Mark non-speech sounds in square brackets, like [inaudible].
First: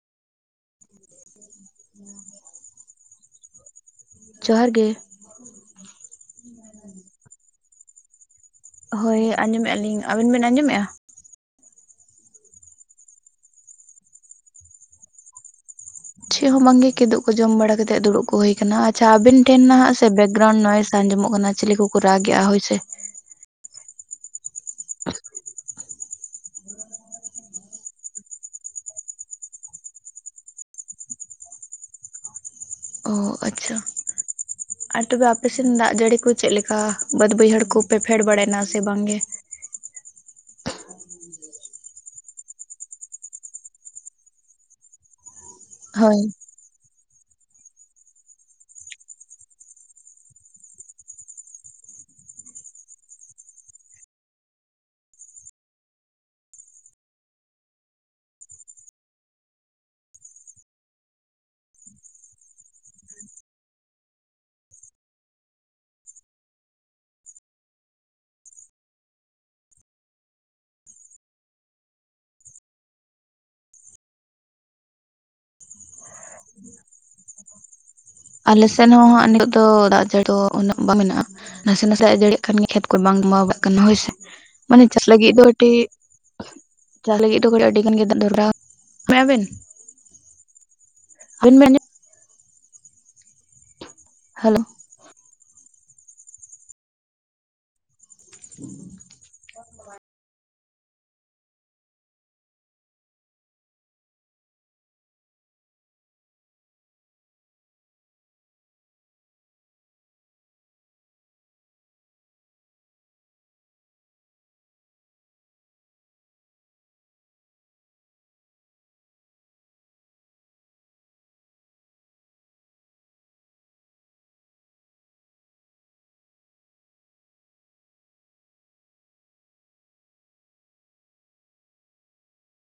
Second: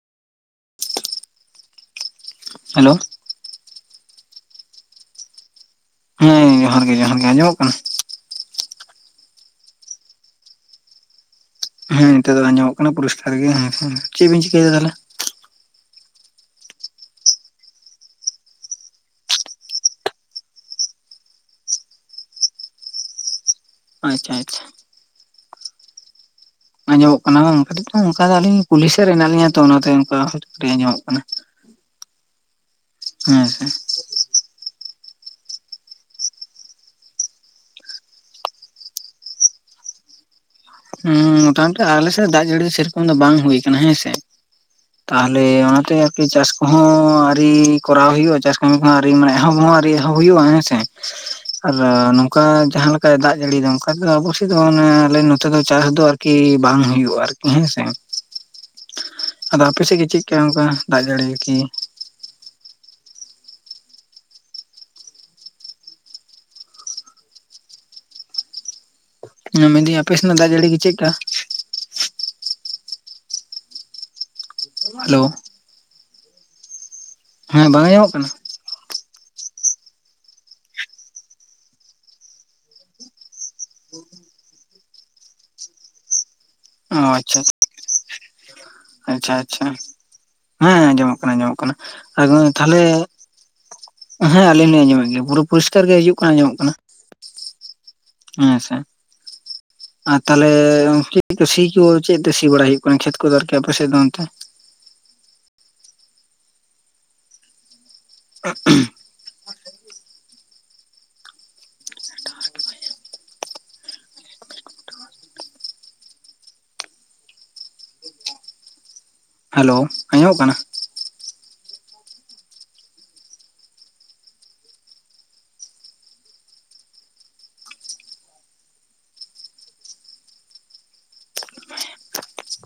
[unintelligible] hello ᱡᱚᱦᱟᱨ ᱜᱮ ᱦᱮᱸ ᱡᱚᱦᱟᱨ ᱜᱮ ᱡᱚᱦᱟᱨ ᱜᱮ ᱟᱸᱡᱚᱢᱚᱜ ᱠᱟᱱᱟ ᱦᱳᱭ ᱟᱸᱡᱚᱢᱮᱜ-ᱟ ᱞᱤᱧ ᱟᱵᱤᱱ ᱵᱤᱱ ᱟᱸᱡᱚᱢᱮᱜ-ᱟ ᱦᱮᱸ ᱱᱤᱛᱚᱜ ᱫᱚ ᱟᱸᱡᱚᱢᱚᱜ ᱠᱟᱱᱟ ᱯᱚᱨᱤᱥᱠᱟᱨ ᱜᱮ ᱦᱮᱸ ᱪᱮᱫ ᱵᱤᱱ ᱪᱤᱠᱟᱹᱭᱮᱫᱟ ᱛᱟᱦᱮᱞᱮ ᱪᱮᱫ ᱦᱚᱸ ᱵᱟᱝᱜᱮ ᱠᱤᱫᱩᱵ ᱠᱚ ᱡᱚᱢ ᱵᱟᱲᱟ ᱠᱟᱛᱮᱫ ᱫᱩᱲᱩᱵ ᱠᱚ ᱦᱩᱭ ᱟᱠᱟᱱᱟ ᱟᱪᱷᱟ ᱟᱵᱤᱱ ᱴᱷᱮᱱ ᱱᱟᱦᱟᱜ ᱥᱮ ᱵᱮᱠᱜᱨᱟᱣᱩᱱᱰ ᱱᱚᱭᱮᱥ ᱟᱡᱚᱢᱚᱜ ᱠᱟᱱᱟ ᱪᱤᱞᱤ ᱠᱚ ᱨᱟᱜᱮᱜ-ᱟ ᱦᱳᱭᱥᱮ ᱟᱪᱪᱷᱟ ᱟᱪᱪᱷᱟ ᱟᱸᱡᱚᱢᱚᱜ ᱠᱟᱱᱟ ᱵᱟᱝ ᱠᱟᱹᱴᱤᱡ ᱚᱱᱠᱟ ᱟᱞᱤᱧ ᱠᱩᱞᱤᱥᱮ ᱦᱮᱱᱟᱜ ᱞᱤᱧᱟ ᱛᱚ ᱚᱱᱟᱛᱮ ᱠᱟᱹᱴᱤᱡ ᱟᱸᱡᱚᱢᱚᱜ ᱠᱟᱱᱟ ᱚ ᱦᱮᱸ ᱥᱮ ᱟᱪᱪᱷᱟ ᱟᱨ ᱛᱚᱵᱮ ᱟᱯᱮᱥᱱ ᱫᱟᱜ ᱡᱟᱹᱲᱤ ᱠᱚ ᱪᱮᱫᱮ ᱞᱮᱠᱟ ᱵᱟᱹᱫ ᱵᱟᱹᱭᱦᱟᱹᱲ ᱠᱚᱯᱮ ᱯᱷᱮᱰ ᱵᱟᱲᱟᱭᱮᱱᱟ ᱥᱮ ᱵᱟᱝᱜᱮ ᱦᱩᱸ ᱢᱚᱴᱟ ᱢᱩᱴᱤ ᱟᱞᱮᱥᱮᱫ ᱫᱟᱜ ᱡᱟᱹᱲᱤ ᱫᱚ ᱥᱮᱨᱚᱠᱚᱢ ᱫᱚ ᱵᱟᱝ ᱦᱩᱭᱩ ᱟᱠᱟᱱᱟ ᱦᱮᱸᱥᱮ ᱛᱟᱦᱚᱞᱮ ᱚᱱᱟᱛᱮ ᱦᱳᱭ ᱟᱯᱮ ᱪᱟᱥ ᱠᱚᱦᱚᱸ ᱟᱹᱣᱨᱤ ᱠᱚᱨᱟᱣ ᱦᱩᱭᱩᱜ-ᱟ ᱪᱟᱥ ᱠᱟᱹᱢᱤ ᱠᱚᱦᱚᱸ ᱟᱹᱣᱨᱤ ᱢᱟᱱᱮ ᱮᱦᱚᱵ ᱦᱚᱸ ᱟᱹᱣᱨᱤ ᱮᱦᱚᱵ ᱦᱩᱭᱩᱜ-ᱟ ᱦᱮᱸᱥᱮ ᱟᱨ ᱱᱚᱝᱠᱟ ᱡᱟᱦᱟᱸ ᱞᱮᱠᱟᱭ ᱫᱟᱜ ᱡᱟᱹᱲᱤᱭ ᱫᱟ ᱚᱱᱠᱟ ᱟᱵᱚᱥᱮᱫ ᱫᱚ ᱢᱟᱱᱮ ᱱᱚᱛᱮ ᱫᱚ ᱪᱟᱥ ᱫᱚ ᱟᱨᱠᱤ ᱵᱟᱝ ᱦᱩᱭᱩᱜ-ᱟ ᱟᱨᱠᱤ ᱦᱮᱸᱥᱮ ᱟᱫᱚ ᱟᱯᱮ ᱥᱮᱫ ᱜᱮ ᱪᱮᱫ ᱠᱟᱜ ᱚᱱᱠᱟ ᱫᱟᱜ ᱡᱟᱹᱲᱤ ᱠᱤ ᱦᱮᱸ ᱢᱮᱱᱫᱟᱹᱧ ᱟᱯᱮ ᱥᱮᱱᱟᱜ ᱫᱟᱜ ᱡᱟᱹᱲᱤ ᱜᱮ ᱪᱮᱫᱠᱟ ᱦᱮᱞᱳ ᱦᱮᱸ ᱵᱟᱝ ᱟᱸᱡᱚᱢᱚᱜ ᱠᱟᱱᱟ ᱟᱞᱮᱥᱮᱱ ᱦᱚᱸ ᱱᱤᱛᱳᱜ ᱫᱚ ᱫᱟᱜ ᱡᱟᱹᱲᱤ ᱩᱱᱟᱹᱜ ᱵᱟᱝ ᱢᱮᱱᱟᱜ-ᱟ ᱱᱟᱥᱮ ᱱᱟᱥᱮ ᱟᱡᱟᱹᱲᱤᱜ ᱠᱷᱟᱱᱜᱮ ᱠᱷᱮᱛ ᱠᱚᱨᱮ ᱵᱟᱝ ᱜᱟᱣᱟᱜ ᱠᱟᱱᱟ ᱦᱳᱭᱥᱮ ᱢᱟᱱᱮ ᱪᱟᱥ ᱞᱟᱹᱜᱤᱫ ᱫᱚ ᱟᱹᱰᱤ ᱚ ᱡᱟᱦᱟᱸ ᱟᱪᱪᱷᱟ ᱞᱟᱹᱜᱤᱫ ᱫᱚ ᱠᱟᱹᱤᱡ ᱟᱹᱰᱤ ᱜᱟᱱ ᱜᱮ ᱫᱟᱜ ᱫᱚ [unintelligible] ᱟᱪᱪᱷᱟ ᱟᱪᱪᱷᱟ ᱦᱮᱸ ᱟᱸᱡᱚᱢᱚᱜ ᱠᱟᱱᱟᱸ ᱧᱟᱢᱚᱜ ᱟᱵᱮᱱ ᱵᱮᱱ ᱠᱟᱱᱟ ᱟᱸᱡᱚᱢ ᱛᱟᱦᱞᱮ ᱦᱮᱸ ᱦᱮᱞᱳ ᱟᱞᱤᱧ ᱞᱧ ᱟᱸᱡᱚᱢᱮᱫ ᱜᱮᱭᱟ ᱯᱩᱨᱟᱹ ᱯᱚᱨᱤᱥᱠᱟᱨ ᱜᱮ ᱦᱤᱡᱩᱜ ᱠᱟᱱᱟ ᱟᱸᱡᱚᱢᱚᱜ ᱠᱟᱱᱟ ᱦᱮᱸ ᱥᱮ ᱟᱨ ᱛᱟᱦᱚᱞᱮ ᱪᱮᱫ ᱠᱚ ᱥᱤ ᱠᱚ ᱪᱮᱫ ᱛᱮ ᱥᱤ ᱵᱟᱲᱟᱭ ᱦᱩᱭᱩᱜ ᱠᱟᱱᱟ ᱠᱷᱮᱛ ᱠᱚᱫᱚ ᱟᱨᱠᱤ ᱟᱯᱮᱥᱮᱫ ᱫᱚ ᱚᱱᱛᱮ [unintelligible] [unintelligible] ᱦᱮᱞᱳ ᱟᱸᱡᱚᱢ ᱠᱟᱱᱟ